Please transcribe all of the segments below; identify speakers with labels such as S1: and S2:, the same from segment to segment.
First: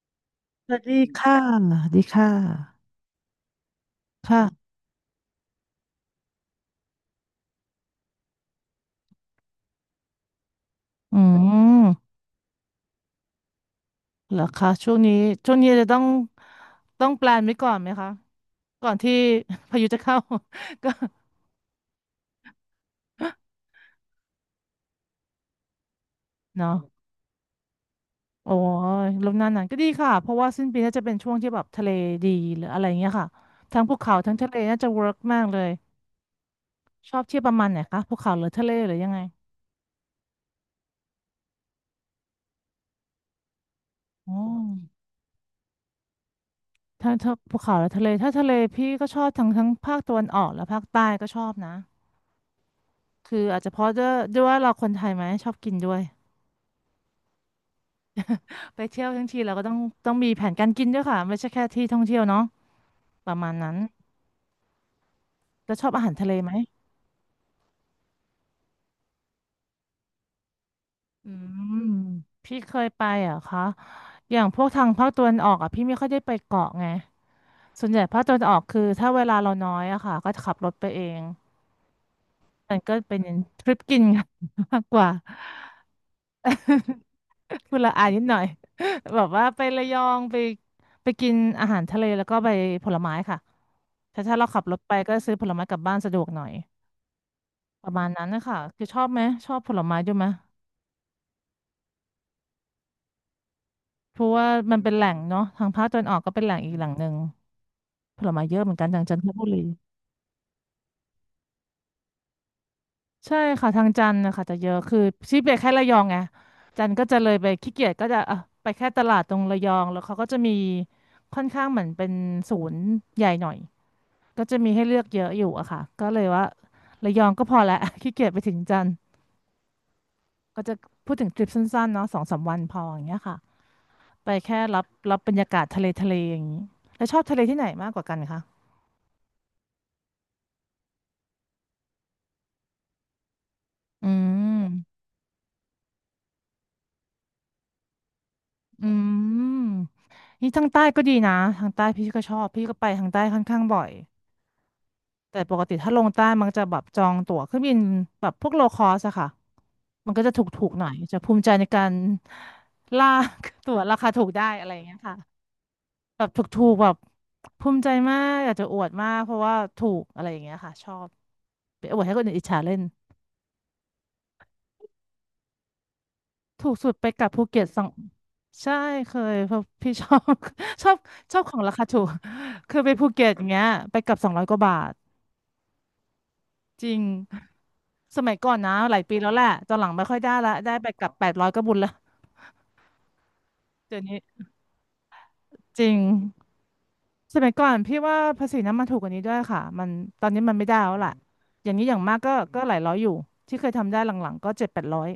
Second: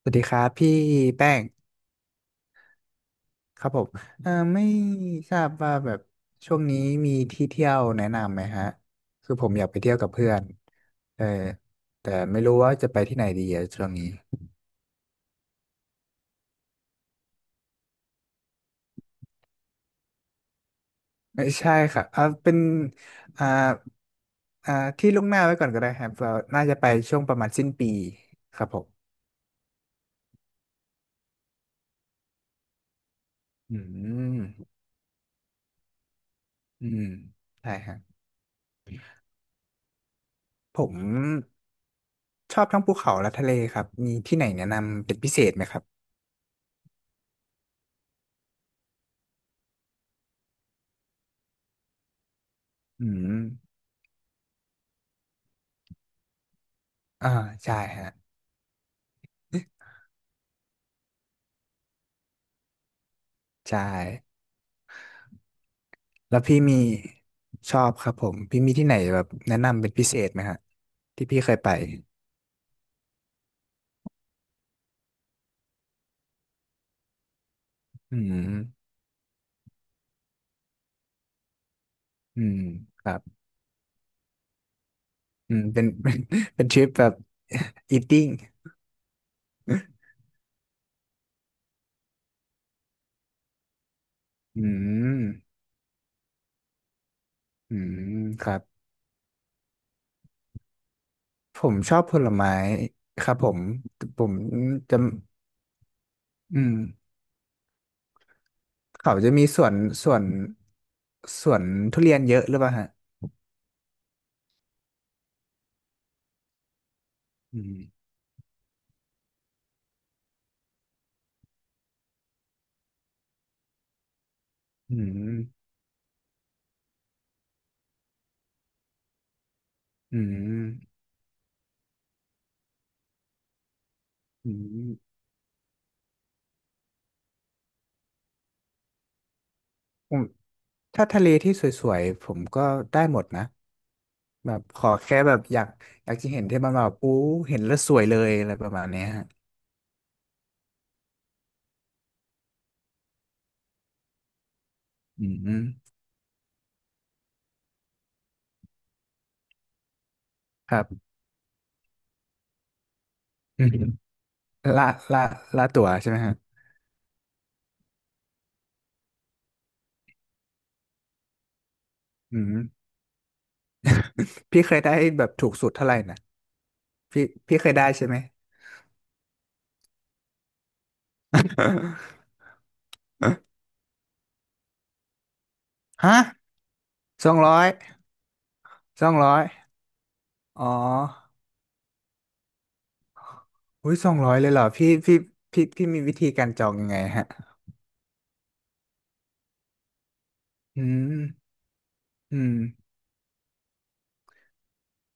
S1: สวัสดีครับ
S2: ส
S1: พี่
S2: วัสดี
S1: แป้
S2: ค่ะ
S1: ง
S2: สวัสดีค่ะ
S1: ครับผมไม่
S2: ค่ะ
S1: ทราบว่าแบบช่วงนี้มีที่เที่ยวแนะนำไหมฮะคือผมอยากไปเที่ยวกับเพื่อน
S2: อื
S1: เออแต่
S2: ม
S1: ไม่รู้ว่าจะไปที่ไหนดีอะช่วงนี้
S2: เหรอคะช่วงนี้ช่วงนี้จะต้องแปลนไว้ก่อนไหมคะก่อนที่ พายุจะเข้า ก็
S1: ไม่ใช่ค่ะเป็นอ่าอ่าที่ล่วงหน้าไว้ก่อนก็ได้ครับเราน่า
S2: เนาะ
S1: จะไปช่วงประมาณสิ้นปี
S2: โอ้
S1: ครับผม
S2: ยลมหนาวหนานก็ดีค่ะเพราะว่าสิ้นปีน่าจะเป็นช่วงที่แบบทะเลดีหรืออะไรเงี้ยค่ะ
S1: อื
S2: ทั้งภูเขาทั้ง
S1: ม
S2: ทะเลน่าจะเวิร์กมากเลย
S1: อืม
S2: ชอบเที่ยวประมาณ
S1: ใช่
S2: ไหน
S1: ครับ
S2: คะภูเขาหรือทะเลหรือยังไง
S1: ผมชอบทั้งภูเขาและทะเลครับมี
S2: อ๋อ
S1: ที่ไหนแนะนำเป็นพิเศษไหมครับ
S2: ถ้าภูเขาและทะเลถ้าทะเลพี่ก็ชอบทั้งภาคตะวันออกและภาคใต้ก็ชอบนะ
S1: อืม
S2: คืออาจจะเพราะด้วยว่าเราคนไทยไหมชอบกินด้วย
S1: อ่าใช่ฮะ
S2: ไปเที่ยวทั้งทีเราก็ต้องมีแผนการกินด้วยค่ะไม่ใช่แค่ที่ท่องเที่ยวเนาะประมาณนั้น
S1: ใช่
S2: แล้วชอบอาหารทะเล
S1: แล้ว
S2: ไหม
S1: พี่มีชอบครับผมพี่มีที่ไหนแบบแนะนำเป็นพิเศษไหมฮะที่
S2: อื
S1: พี่เคยไป
S2: มพี่เคยไปเหรอ่ะคะอย่างพวกทางภาคตะวันออกอ่ะพี่ไม่ค่อยได้ไปเกาะไงส่วนใหญ่
S1: อื
S2: ภาคตะวัน
S1: ม
S2: ออกคือถ้าเวลาเราน้อยอะค่ะก็จะขับรถไปเอง
S1: อืม
S2: มันก็
S1: ครั
S2: เป็
S1: บ
S2: นทริปกิน กันมากกว่า
S1: อืมเป็น เป็นทริปแบบ
S2: คือละ อายนิด
S1: eating
S2: หน่อย แบบว่าไประยองไปกินอาหารทะเลแล้วก็ไปผลไม้ค่ะถ้าเราขั
S1: อื
S2: บรถไปก็
S1: ม
S2: ซื้อผลไม้กลับบ้านสะดวกหน่อย
S1: อื
S2: ประ
S1: ม
S2: มาณนั้นนะ
S1: ครั
S2: คะ
S1: บ
S2: คือชอบไหมชอบผลไม้ด้วยไหม
S1: ผมชอบผลไม้ครับผม
S2: เพ
S1: ผ
S2: ราะ
S1: ม
S2: ว่ามันเป็น
S1: จะ
S2: แหล่งเนาะทางภาคตะวันออกก็เป็นแหล่
S1: อื
S2: งอี
S1: ม
S2: กแหล่งหนึ่งผลไม้เยอะเหมือนกันทางจั
S1: เขา
S2: นท
S1: จะ
S2: บุ
S1: มีส
S2: รี
S1: วนสวนสวนทุเรียนเยอะหรือเปล่าฮะ
S2: ใช่ค่ะทางจันทร์นะคะจะเยอะคือชีไปแค่ระยองไงจันทร์ก็จะเลยไป
S1: อื
S2: ขี้เกียจก็
S1: ม
S2: จะอ่ะไปแค่ตลาดตรงระยองแล้วเขาก็จะมีค่อนข้างเหมือนเป็นศูนย์ใหญ่หน่อย ก็จะมีให้
S1: อื
S2: เลือกเยอะอยู่อะ
S1: ม
S2: ค่ะก็เลยว่าระยองก็พอแล้ว ขี้เกียจไปถึงจันทร์
S1: อื
S2: ก็
S1: ม
S2: จะพูดถึงทริปสั้นๆเนาะ2-3 วันพออย่างเงี้ยค่ะไป
S1: อื
S2: แค่รับ
S1: ม
S2: รับบรรยากาศทะเลอย่างนี้แล้วชอบทะเลที่ไหนมากกว่ากันคะ
S1: ผมถ้าทะเลที่สวยๆผมก็ได้หมดนะ
S2: อื
S1: แบบขอ
S2: ม
S1: แค่แบบอยากอยากจะเห็นที่มันแบบอู้เห็นแล้วสวยเลยอะไรประมา
S2: อื
S1: ณเนี้ยฮะ
S2: มนี่ทางใต้ก็ดีนะทางใต้พี่ก็ชอบพี่ก็ไปทางใต้ค่อนข้างบ่อย
S1: อื
S2: แต่ปก
S1: ม
S2: ติถ้าลงใต้มันจะแบบจองตั๋วเครื่องบินแบบพวกโลคอสอะค่ะมันก็จะถูก
S1: ค
S2: ๆ
S1: รั
S2: หน่อย
S1: บ
S2: จะภูมิใจในการลาก
S1: อื
S2: ตั๋ว
S1: ม
S2: ราคาถูกได้อะไรอย่าง
S1: ละ
S2: เงี้ยค่ะ
S1: ละละตั๋วใช่ไหม
S2: แบบ
S1: ฮะ
S2: ถูกๆแบบภูมิใจมากอยากจะอวดมากเพราะว่าถูกอะไรอย่างเงี้ยค่ะชอบไปอวดให้คนอื่น
S1: อื
S2: อิจ
S1: ม
S2: ฉาเล่น
S1: พี่เคยได้แบบถูกสุดเท่าไหร่นะ
S2: ถูกสุดไปก
S1: พี่
S2: ลับภู
S1: พี่
S2: เก็ต
S1: เคย
S2: สอ
S1: ได้
S2: ง
S1: ใช่ไหม
S2: ใช่เคยเพราะพี่ชอบ ชอบชอบของราคาถูกคือไปภูเก็ตอย่างเงี้ ยไปกลับ200 กว่าบาท
S1: ฮะ
S2: จริง
S1: สองร้อย
S2: สมัยก่อนนะหลาย
S1: สอ
S2: ปี
S1: ง
S2: แล้ว
S1: ร้อ
S2: แห
S1: ย
S2: ละตอนหลังไม่ค่อยได้ละ
S1: อ๋
S2: ได้ไปกลับแป
S1: อ
S2: ดร้อยก็บุญละ
S1: อุ้
S2: เดี๋
S1: ย
S2: ยว
S1: สอ
S2: นี้
S1: งร้อยเลยเหรอพี่พี่
S2: จริง
S1: มีวิธีการจองยังไงฮะ
S2: สมัยก่อนพี่ว่าภาษีน้ำมันถูกกว่านี้ด้วยค่ะมันตอนนี้มันไม่ได้
S1: อื
S2: แล้วล่ะ
S1: ม
S2: อย่างนี้อย่างมากก็
S1: อืม
S2: ก็หลายร้อยอยู่ที่เคยทำได้หลังๆก็7-800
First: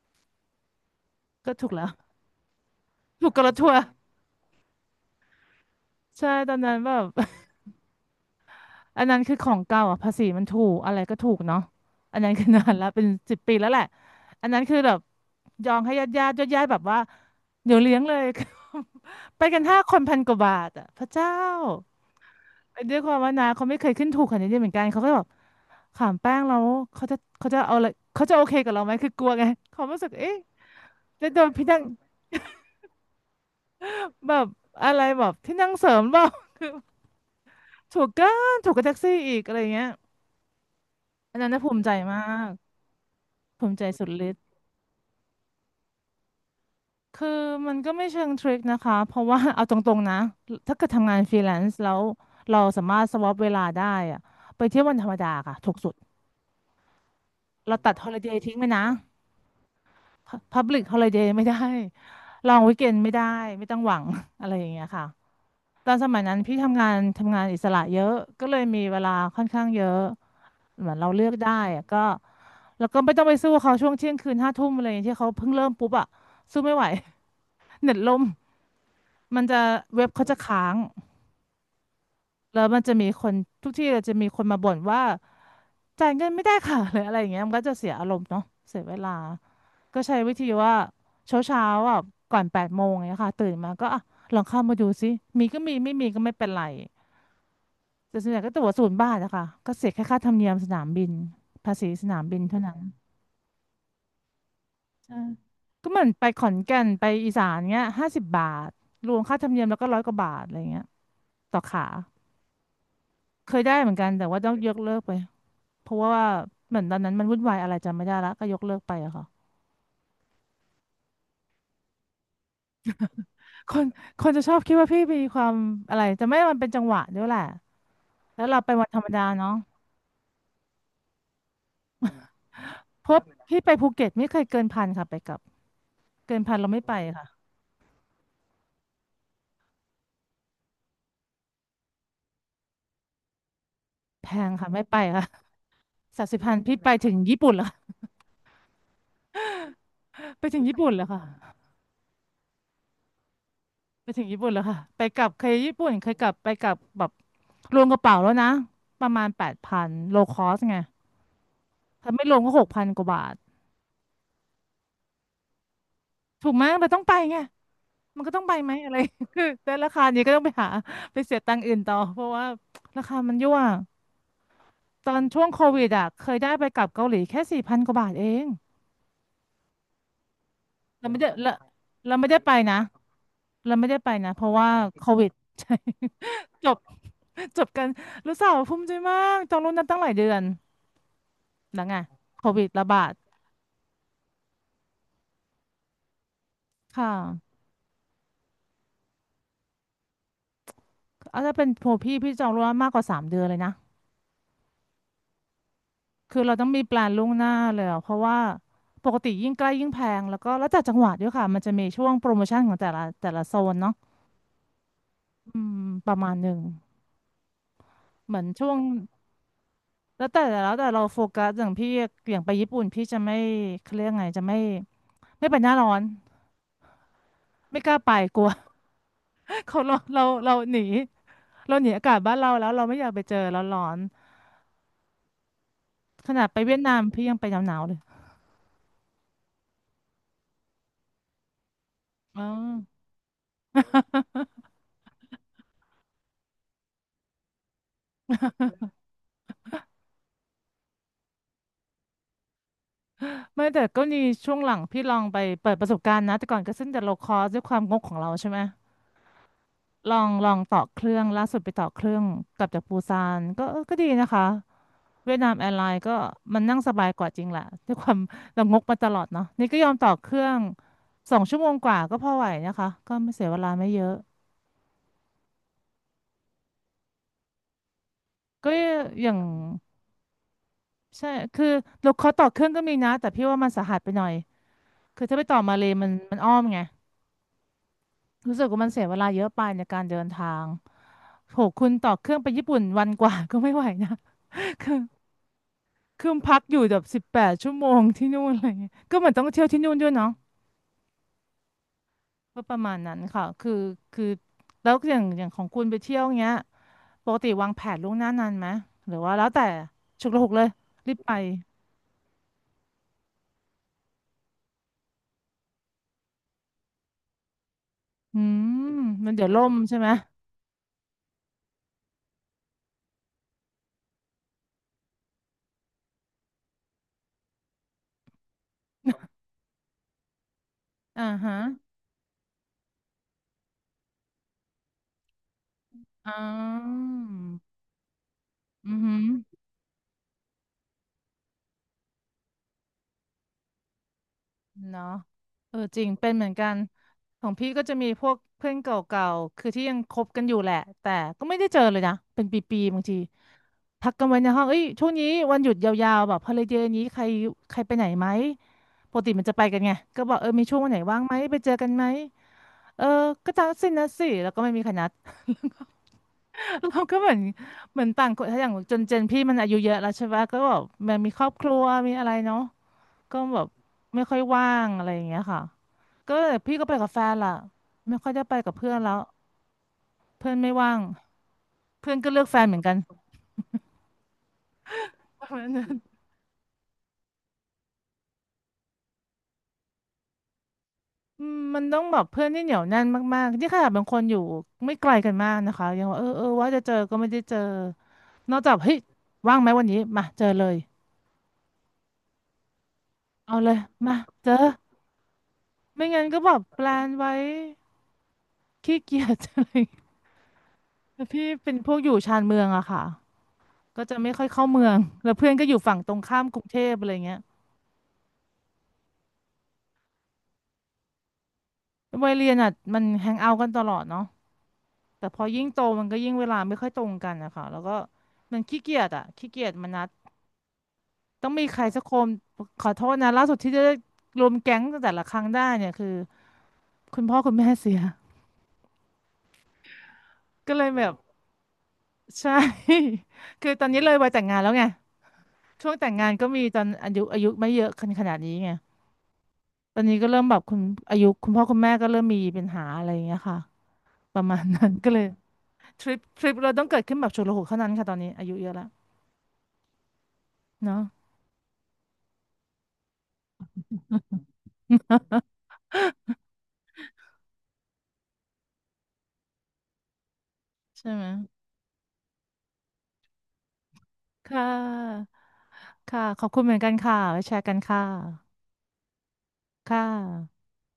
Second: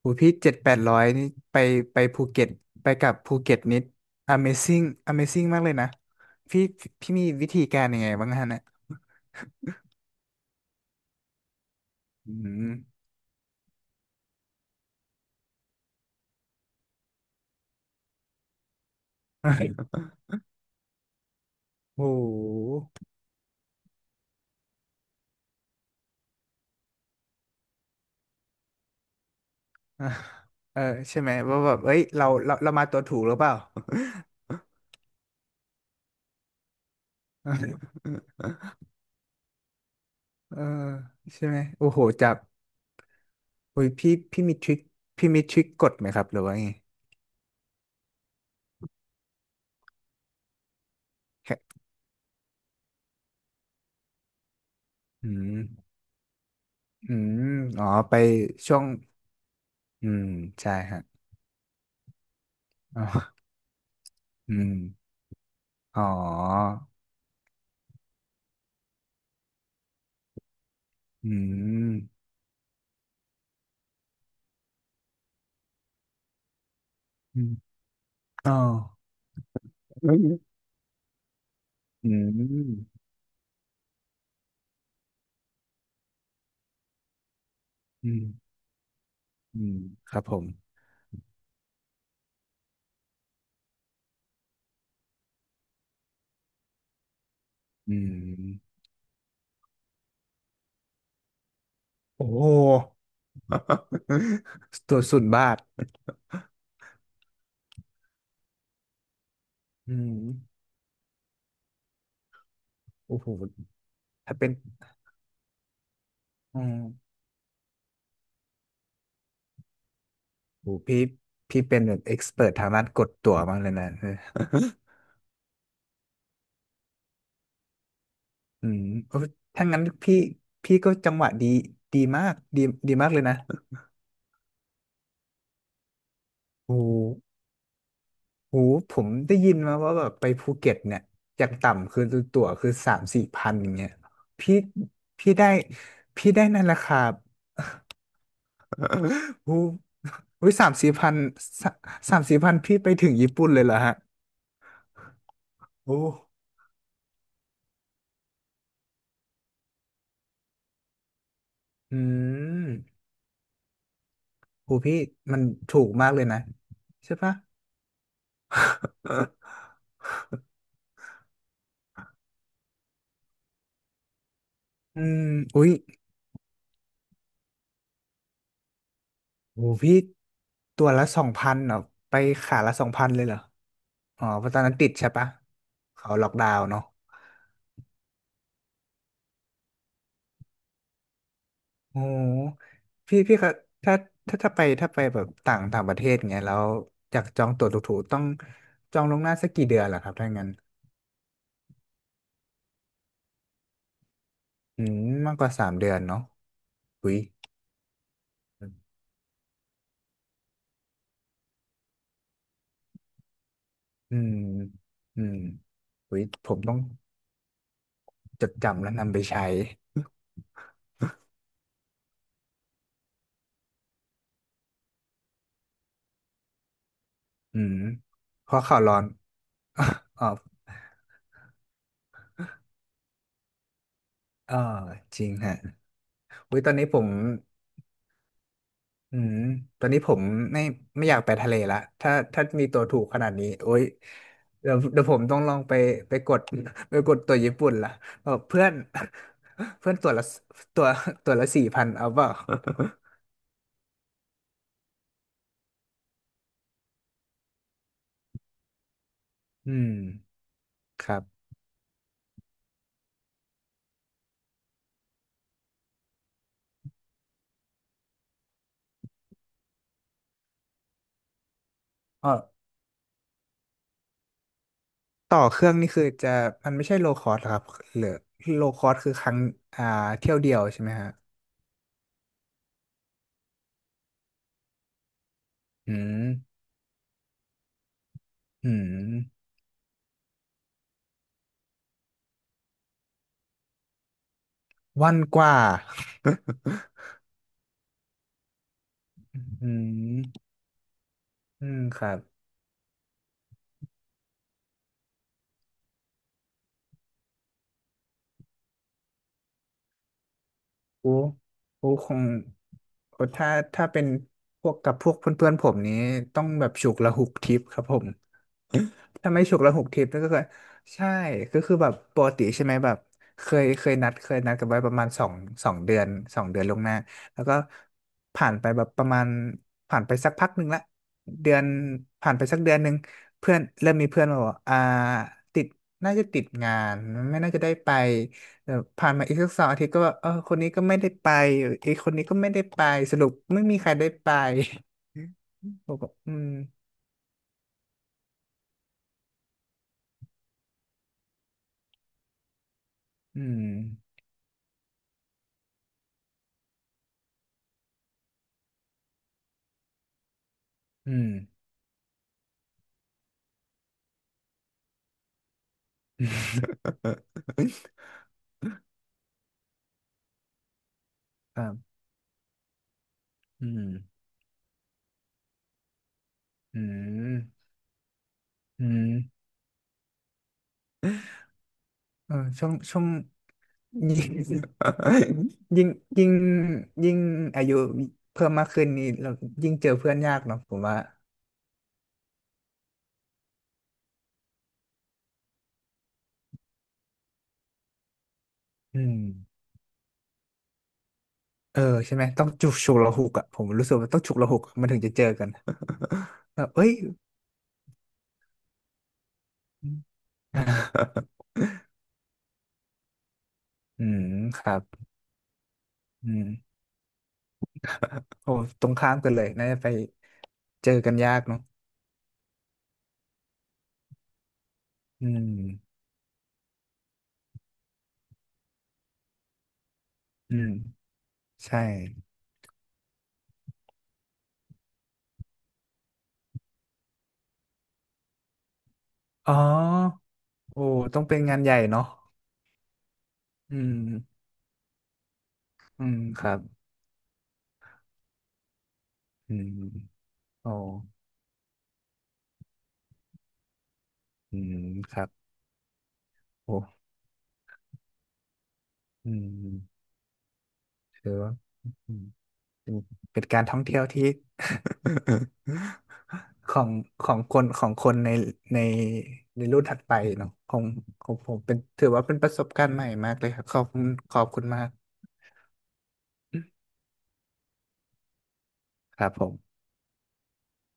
S1: โหพี่เจ็ดแปดร้อยนี่
S2: ก็
S1: ไป
S2: ถูกแล้ว
S1: ภูเก็ตไปกับ
S2: ถูก
S1: ภู
S2: ก
S1: เก็
S2: วะ
S1: ต
S2: ทัว
S1: นิ
S2: ร์
S1: ด Amazing Amazing มากเลยนะ
S2: ใช่ตอน
S1: พี่
S2: นั้นแบบ
S1: พี่มีวิธีการยังไงบ้างฮะเนี่ย
S2: อันนั้นคือของเก่าอ่ะภาษีมันถูกอะไรก็ถูกเนาะอันนั้
S1: อื
S2: นคือนา
S1: ม
S2: นแล้วเป็น10 ปีแล้วแหละอันนั้นคือแบบยองให้ญาติญาติญาติญาติแบบว่าเดี๋ยวเลี้ยงเลย ไปกันห้าค นพันกว่าบาทอ่ะพระเจ้า
S1: โอ้โ
S2: ด้วย
S1: ห
S2: ความว่านาเขาไม่เคยขึ้นถูกขนาดนี้เหมือนกันเขาก็แบบขามแป้งแล้วเขาจะเอาอะไรเขาจะโอเคกับเราไหมคือกลัวไงเขารู้สึ
S1: อ่ะ
S2: กเอ๊ะ
S1: เออใช่
S2: จะ
S1: ไหม
S2: โดน
S1: ว่า
S2: พี่
S1: แบ
S2: นั่
S1: บ
S2: ง
S1: เอ้ยเรามาตัวถูกหรือเปล่า
S2: แบบอะไรแบบที่นั่งเสริมเปล่า ถู กกันถูกกับแท็กซี่อีกอะไรเงี้ย
S1: เออ
S2: อัน
S1: ใช่
S2: นั้น
S1: ไหม
S2: น่ะภูมิ
S1: โอ้
S2: ใจ
S1: โห
S2: มา
S1: จาก
S2: กภูมิ
S1: โอ้
S2: ใจ
S1: ย
S2: สุด
S1: พี่
S2: ฤทธิ์
S1: พี่มีทริคกดไหมครับหรือว่าไง
S2: คือมันก็ไม่เชิงทริคนะคะเพราะว่า เอาตรงๆนะถ้าเกิดทำงานฟรีแลน
S1: แค่
S2: ซ์แล้วเราสามารถสวอปเวลาได้อะไปเที่ยววันธรรม
S1: อื
S2: ดา
S1: ม
S2: ค่ะถูกสุด
S1: อืม
S2: เรา
S1: อ๋อ
S2: ตัดฮอ
S1: ไป
S2: ลิเดย์ทิ้งไป
S1: ช่ว
S2: นะ
S1: งอืม
S2: พับ
S1: ใช่
S2: ลิกฮอ
S1: ฮะ
S2: ลิเดย์ไม่ได้ลองวีคเอน
S1: อ๋
S2: ไม่ได้
S1: อ
S2: ไม่ต้องหวัง อะไร
S1: อื
S2: อย่าง
S1: ม
S2: เงี้ยค่ะตอน
S1: อ๋อ
S2: สมัยนั้นพี่ทำงานอิสระเยอะก็เลยมีเวลาค่อนข้างเยอะ เหมือนเราเลื
S1: อ
S2: อกได้อะก็
S1: ื
S2: แล้วก็ไม่ต้องไปสู้เขาช่วงเที่ยงคืน5 ทุ่มอะไรอย่างเงี้ยที่เขาเพิ่งเริ่มปุ๊บอะสู้ไม่ไหว
S1: ม
S2: เน็ตล่ม
S1: อ๋อ
S2: มันจะเว็
S1: อื
S2: บเขาจะ
S1: ม
S2: ค้าง
S1: อืมอื
S2: แล้วมันจะมีคนทุกที่เลยจะมีคนมาบ่นว่าจ่ายเงินไม่ได้ค่ะ หรืออะไรอย่างเงี้ยมันก็จะเสียอารมณ์เนาะ
S1: ม
S2: เสียเวลาก็
S1: ค
S2: ใช้
S1: รับ
S2: วิ
S1: ผ
S2: ธีว่า
S1: ม
S2: เช้าเช้าอ่ะก่อน8 โมงอย่างเงี้ยค่ะตื่นมาก็อ่ะลองเข้ามาดูซิมีก็มีไม่มีก็ไม่เป็นไร
S1: อื
S2: แต่ส่วนใหญ่ก็ตั๋ว
S1: ม
S2: 0 บาทอะค่ะก็เสียแค่ค่าธรรมเนียมสนามบินภาษีสนาม
S1: โอ้
S2: บิ
S1: โห
S2: นเท่านั้น
S1: ตัว
S2: เออ
S1: สุดบาท
S2: ก็เหมือนไปขอนแก่นไปอีสานเงี้ย50 บาทรวมค่าธรรมเนียมแล้วก็
S1: อื
S2: ร้อยกว่า
S1: ม
S2: บาทอะไรเงี้ยต่อขา
S1: โอ้โห
S2: เคยได้เหมือนกันแต่
S1: ถ้า
S2: ว่า
S1: เป็
S2: ต้
S1: น
S2: องยกเลิกไปเพราะว่า
S1: อื
S2: เหมือนตอนนั้
S1: ม
S2: นมันวุ่นวายอะไรจำไม่ได้ละก็ยกเลิกไปอะค่ะ
S1: โอ้โหพี่เป็นแบบเอ็กซ์เพิร์ทางด้านกดตั๋วมากเล
S2: ค
S1: ยนะ
S2: น คนจะชอ
S1: อ
S2: บคิดว่าพี่มีความอะไรจะไม่มันเป็นจังหวะด้วยแหละแล้วเรา
S1: อื
S2: ไป
S1: ม
S2: วันธรรม
S1: โอ้
S2: ดาเนาะ
S1: ถ้างั้นพี่พี่ก็จังหวะดีดีมากดี
S2: เพ
S1: มากเล
S2: ราะ
S1: ยนะ
S2: พี่ไปภูเก็ตไม่เคยเกินพันค่ะไปกลับเกินพันเราไม่
S1: โอ้
S2: ไปค่ะ
S1: โหผมได้ยินมาว่าแบบไปภูเก็ตเนี่ยอย่างต่ำคือตั๋วคือสามสี่พันอย่างเงี้ย
S2: แพง
S1: พี่
S2: ค่ะไม่ไปค่ะ
S1: พี่ได้
S2: สาม
S1: พี่
S2: สิบ
S1: ได้
S2: พัน
S1: นั่นแห
S2: พี่
S1: ละค
S2: ไป
S1: รั
S2: ถึ
S1: บ
S2: งญี่ปุ่นเล้ว
S1: โอ้ โห
S2: ไปถึง
S1: สาม
S2: ญี่ปุ่
S1: สี่
S2: นเล้
S1: พัน
S2: ค่ะ
S1: สามสี่พันพี่ไปถึงญี่ปุ่นเลยเหรอฮะ
S2: ไปถึงญี่ปุ่นแล้วค่ะไปกลับเคยญี่ปุ่น
S1: โอ้
S2: เคยกลับไปกลับแบบรวมกระเป๋าแล้วนะประมาณ8,000โลคอสไง
S1: อื
S2: ถ้าไม่รวมก็ห
S1: ม
S2: กพันกว่าบาท
S1: โหพี่มันถูกมากเลยนะ
S2: ถูกไหมเราต้องไป
S1: ใช่ปะ
S2: ไงมันก็ต้องไปไหมอะไร คือแต่ราคานี้ก็ต้องไปหาไปเสียตังค์อื่นต่อเพราะว่าราคามันยั่ว
S1: อื
S2: ตอ
S1: ม
S2: นช่วงโค
S1: อุ๊ย
S2: วิดอ่ะเคยได้ไปกลับเกาหลีแค่4,000กว่าบาทเอง
S1: โหพี่ตัวละ
S2: เราไม่
S1: สอ
S2: ได้
S1: ง
S2: เรา
S1: พันเหรอ
S2: เรา
S1: ไป
S2: ไม่ได้ไป
S1: ขาละ
S2: นะ
S1: สองพันเลยเหรอ
S2: เราไม่ได้ไป
S1: อ๋อ
S2: นะเพ
S1: เพ
S2: ราะ
S1: ราะตอน
S2: ว่า
S1: นั้นติด
S2: โค
S1: ใช่
S2: วิ
S1: ปะ
S2: ด ใช่
S1: เขาล็อกดาว น์
S2: จบ
S1: เนาะ
S2: จบกันรู้สาวภูมิใจมากจองล่วงหน้าตั้งหลายเดือน แล้วไง
S1: โอ
S2: โควิ
S1: ้
S2: ดระบาด
S1: พี่พี่ครับถ้าถ้าไปแบบต่างต่างประเทศเงี้ยแล้ว
S2: ค
S1: อยากจอง
S2: ่ะ
S1: ตั๋วถูกๆต้องจองล่วงหน้าสักกี่เดือนล่ะครับถ้างั้น
S2: เอาถ้าเป็นโพพี่จองล่วงหน้ามากกว่า3 เดือนเลยนะ
S1: อืมมากกว่าสามเดือนเนาะ
S2: คือเราต้องมีแปล
S1: อุ้
S2: น
S1: ย
S2: ล่วงหน้าเลยอะเพราะว่าปกติยิ่งใกล้ยิ่งแพงแล้วก็แล้วแต่จังหวัดด้วยค่ะมันจะมีช่วงโปรโมชั่นของแต่ละโซนเนาะ
S1: อืมอืม
S2: อืมประ
S1: อุ้ย
S2: มาณห
S1: ผ
S2: นึ่ง
S1: มต้อง
S2: เหมือ
S1: จ
S2: น
S1: ด
S2: ช่วง
S1: จำและนำไปใช้
S2: แล้วแต่เราโฟกัสอย่างพี่อย่างไปญี่ปุ่นพี่จะไม่เขาเรียกไงจะไม่ไม่ไปหน้าร้อน
S1: อืม
S2: ไม่กล้าไปกลัว
S1: เพราะข่าวร้อน
S2: เขาเรา เรา
S1: อ๋อ
S2: เราหนีเราหนีอากาศบ้านเราแล้วเราไม่อยากไปเจอร้อน
S1: เออจริงฮะ
S2: ๆขนาดไป
S1: อุ้ยตอ
S2: เวี
S1: น
S2: ยด
S1: นี้
S2: นา
S1: ผ
S2: ม
S1: ม
S2: พี่ยังไปหนาวๆเลย
S1: อืม ตอนนี้ผมไม่ไม่อยากไปทะเลละถ้า
S2: อ๋อ
S1: ถ้ามีตัวถูกขนาดนี้โอ๊ยเดี๋ยวเดี๋ยวผมต้องลองไปไปกด ไปกดตัวญี่ปุ่นละบอกเพื่อน เพื่อนตัวละตัวตัวละสี่พันเอาเปล่า
S2: ไม่แต่ก็มีช่วงหลังพี่ลองไปเปิดประสบการณ์นะแต่ก่อนก็ซึ่งแต่โลคอสด้วยความงกของเราใช่ไหม
S1: อืม
S2: ลองต่อเค
S1: ค
S2: รื่
S1: รั
S2: องล่า
S1: บ
S2: สุดไปต่อเครื่องกลับจากปูซานก็เออก็ดีนะคะเวียดนามแอร์ไลน์ก็มันนั่งสบายกว่าจริงแหละด้วยความ เรางกมาตลอดเนาะนี่ก็ยอมต่อเครื่อง2 ชั่วโมงกว่าก็พ
S1: อ๋อ
S2: อไหวนะคะก็ไม่เสียเวลาไม่เยอะ
S1: ต่อเครื่องนี่คือจะมันไม่ใช่โลคอสครับหรือโล
S2: ก็
S1: คอสคือค
S2: อย่า
S1: รั้
S2: ง
S1: งอ่าเที่ยวเดียวใช่ไหมฮะ
S2: ใช่คือโลคอสต่อเครื่องก็มีนะแต่พี่ว่ามันสาหัสไปหน่อยคือถ้าไปต่อมาเล
S1: อื
S2: ยมัน
S1: ม
S2: มันอ้อมไงรู้สึ
S1: อื
S2: กว่ามันเสียเวลาเย
S1: ม
S2: อะไปในการเดินทาง โหคุณต่อเครื่องไปญี่ปุ่นวันกว่า ก็ไม่ไหวนะ
S1: วันกว่า
S2: คือพักอยู่แบบ18 ชั่วโมงที่นู่นอะไรเงี้ยก็เหมือนต้อง เที่ยว
S1: อื
S2: ที่นู่นด้วย
S1: ม
S2: เนาะ
S1: อืมครับ
S2: ก็ประมาณนั้นค่ะคือแล้วอย่างของคุณไปเที่ยวเงี้ยปกติวางแผนล่วงหน้านานไหมหรือว่าแล้วแต่ฉุกละหุกเลย
S1: โอ้
S2: รีบไป
S1: โหคงโอ้ถ้าถ้าเป็นพวกกับพวกเพื่อนๆผมนี้ต้องแบบฉุกละหุกทิปครับผม
S2: อืมมั
S1: ถ้า
S2: น
S1: ไม่
S2: เดี๋ยว
S1: ฉุก
S2: ล่ม
S1: ละหก
S2: ใช่
S1: ทิ
S2: ไห
S1: ป
S2: ม
S1: นั่นก็คือใช่ก็คือแบบปกติใช่ไหมแบบเคยเคยนัดกันไว้ประมาณสองสองเดือนสองเดือนล่วงหน้าแล้วก็ผ่านไปแบบประมาณผ่านไปสักพักหนึ่งละ
S2: อ่า
S1: เดื
S2: ฮะ
S1: อนผ่านไปสักเดือนหนึ่งเพื่อนเริ่มมีเพื่อนมาบอกอ่าติดน่าจะ
S2: อ่
S1: ติดงาน
S2: า
S1: ไม่น่าจะได้ไปเออ
S2: อือ
S1: ผ่าน
S2: หื
S1: มา
S2: อ
S1: อีกสักสองอาทิตย์ก็ว่าเออคนนี้ก็ไม่ได้ไปอีกคนนี้ก็ไม่ได้ไปสรุปไม่มีใครได้ไป
S2: เนาะเออจ ริ
S1: บ
S2: ง
S1: อกว่า
S2: เป็
S1: อื
S2: นเหมื
S1: ม
S2: อนกันของพี่ก็จะมีพวกเพื่อนเก่าๆคือที่ยังคบกันอยู่แหละแต่ก็ไม่ได้เจอเลยนะเป็นปีๆบางที
S1: อืม
S2: ทักกันไว้ในห้องเอ้ยช่วงนี้วันหยุดยาวๆแบบฮอลิเดย์นี้ใครใครไปไหนไหมปกติมันจะไปกันไงก็บอกเออมีช่วงวันไหน
S1: อื
S2: ว่าง
S1: ม
S2: ไหมไปเจอกันไหมเออก็จัดสินะสิแล้วก็ไม่มีใครนัด เราก็เหมือน
S1: ค
S2: เหมือนต่างคนถ้าอย่างจนเจนพี่มันอายุเยอะแล้วใช่ปะก็แบบมันมีครอบค
S1: รั
S2: รั
S1: บ
S2: วมีอะไรเนาะ ก็แบ
S1: อื
S2: บ
S1: ม
S2: ไม่ค่อยว่างอะไรอย่างเงี้ยค่ะก็พี่
S1: อื
S2: ก็ไปกับแฟนล่ะ
S1: ม
S2: ไม่ค่อยได้ไปกับ
S1: อื
S2: เพื่อนแล้ว
S1: ม
S2: เพื่อนไม่ว่างเพื่อนก็
S1: เออ
S2: เลือกแฟน
S1: ช่ว
S2: เห
S1: ง
S2: มือนกัน
S1: ช่วงยิ่ง
S2: ประมาณ
S1: ยิ่
S2: นั้
S1: ง
S2: น
S1: ยิ่งยิ่งอายุเพิ่มมากขึ้นนี่เรายิ่งเจอเพื่อนยากเนาะผมว่า
S2: อืมมันต้องแบบเพื่อนที่เหนียวแน่นมากๆที่ขนาดบางคนอยู่ไม่ไกลกันมากนะคะยังว่าเออเออว่าจะเจอก็ไม่ได้เจอนอกจากเฮ้ย
S1: อืม
S2: ว่างไหมวันนี้มาเจอเลย
S1: เออใช่ไหมต้องจุกฉุกละหุกอ่ะ
S2: เอา
S1: ผม
S2: เลย
S1: รู้สึกว่า
S2: มา
S1: ต้องฉุก
S2: เจ
S1: ละ
S2: อ
S1: หุกมันถึงจะเจอกัน
S2: ไม่งั้นก็แบ
S1: แบ
S2: บ
S1: บ
S2: แป
S1: เอ้
S2: ล
S1: ย
S2: นไว้ขี้เกียจ อะไรอย่างเงี้ย
S1: อ
S2: แต่พี่เป็นพวกอยู่ชานเมืองอะค่ะ ก็
S1: อื
S2: จะ
S1: ม
S2: ไม่ค่อย
S1: ค
S2: เข้า
S1: รับ
S2: เมืองแล้วเพื่อนก็อยู่ฝั่งตรง
S1: อื
S2: ข้ามกรุง
S1: ม
S2: เทพอะไรเงี้ย
S1: โอ้ตรงข้ามกันเลยน่าจะไปเจอกันยากเนาะ
S2: วัยเรียนอ่ะมันแฮงเอาท์กันตลอดเนาะแต่
S1: อื
S2: พอยิ่งโต
S1: ม
S2: มันก็ยิ่งเวลาไม่ค่อยตรงกันอะค่ะแล้วก็มันขี้เกียจอ่ะขี้เกียจมานัด
S1: อืม
S2: ต้องมีใค
S1: ใช่
S2: รสักคนขอโทษนะล่าสุดที่จะรวมแก๊งแต่ละครั้งได้เนี่ยคือคุณพ่อคุณแม่เสีย
S1: อ๋อ
S2: ก็
S1: โอ้
S2: เลยแบบ
S1: ต้องเป็นงานใหญ่เนาะ
S2: ใช่ คือ
S1: อื
S2: ตอนนี้
S1: ม
S2: เลยวัยแต่งงานแล้วไงช่วง
S1: อื
S2: แต่ง
S1: ม
S2: งาน
S1: ค
S2: ก็
S1: รับ
S2: มีตอนอายุไม่เยอะขนาดนี้ไง
S1: อืม
S2: ตอนนี้ก็เริ่มแบบ
S1: โอ้
S2: คุณอายุคุณพ่อคุณแม่ก็เริ่มมีปัญหาอะไรอย่างเงี้ยค่ะ ประ
S1: อื
S2: มาณ
S1: ม
S2: นั้น ก็
S1: ค
S2: เล
S1: รั
S2: ย
S1: บ
S2: ทริปเรา
S1: โอ้
S2: ต้องเกิดขึ้นแบบฉุกละหุกเท่านั้นค่ะตอนนี้อายุเยอะแล้ว
S1: อืม
S2: เนาะ
S1: ถือว่าอืมเป็นเป็นการท่องเที่ยวที่ ของของคนของคนในในในรุ่นถัดไปเนาะของ
S2: ใช่ไหม
S1: ของผมเป็นถือว่าเป็นประสบการณ์ใหม่มากเลยครับขอบคุณขอบ
S2: ค่
S1: คุณมาก
S2: ะค่ะขอบคุณเหมือนกันค่ะไว้แชร์กันค่ะ
S1: ครับผม
S2: ค่ะ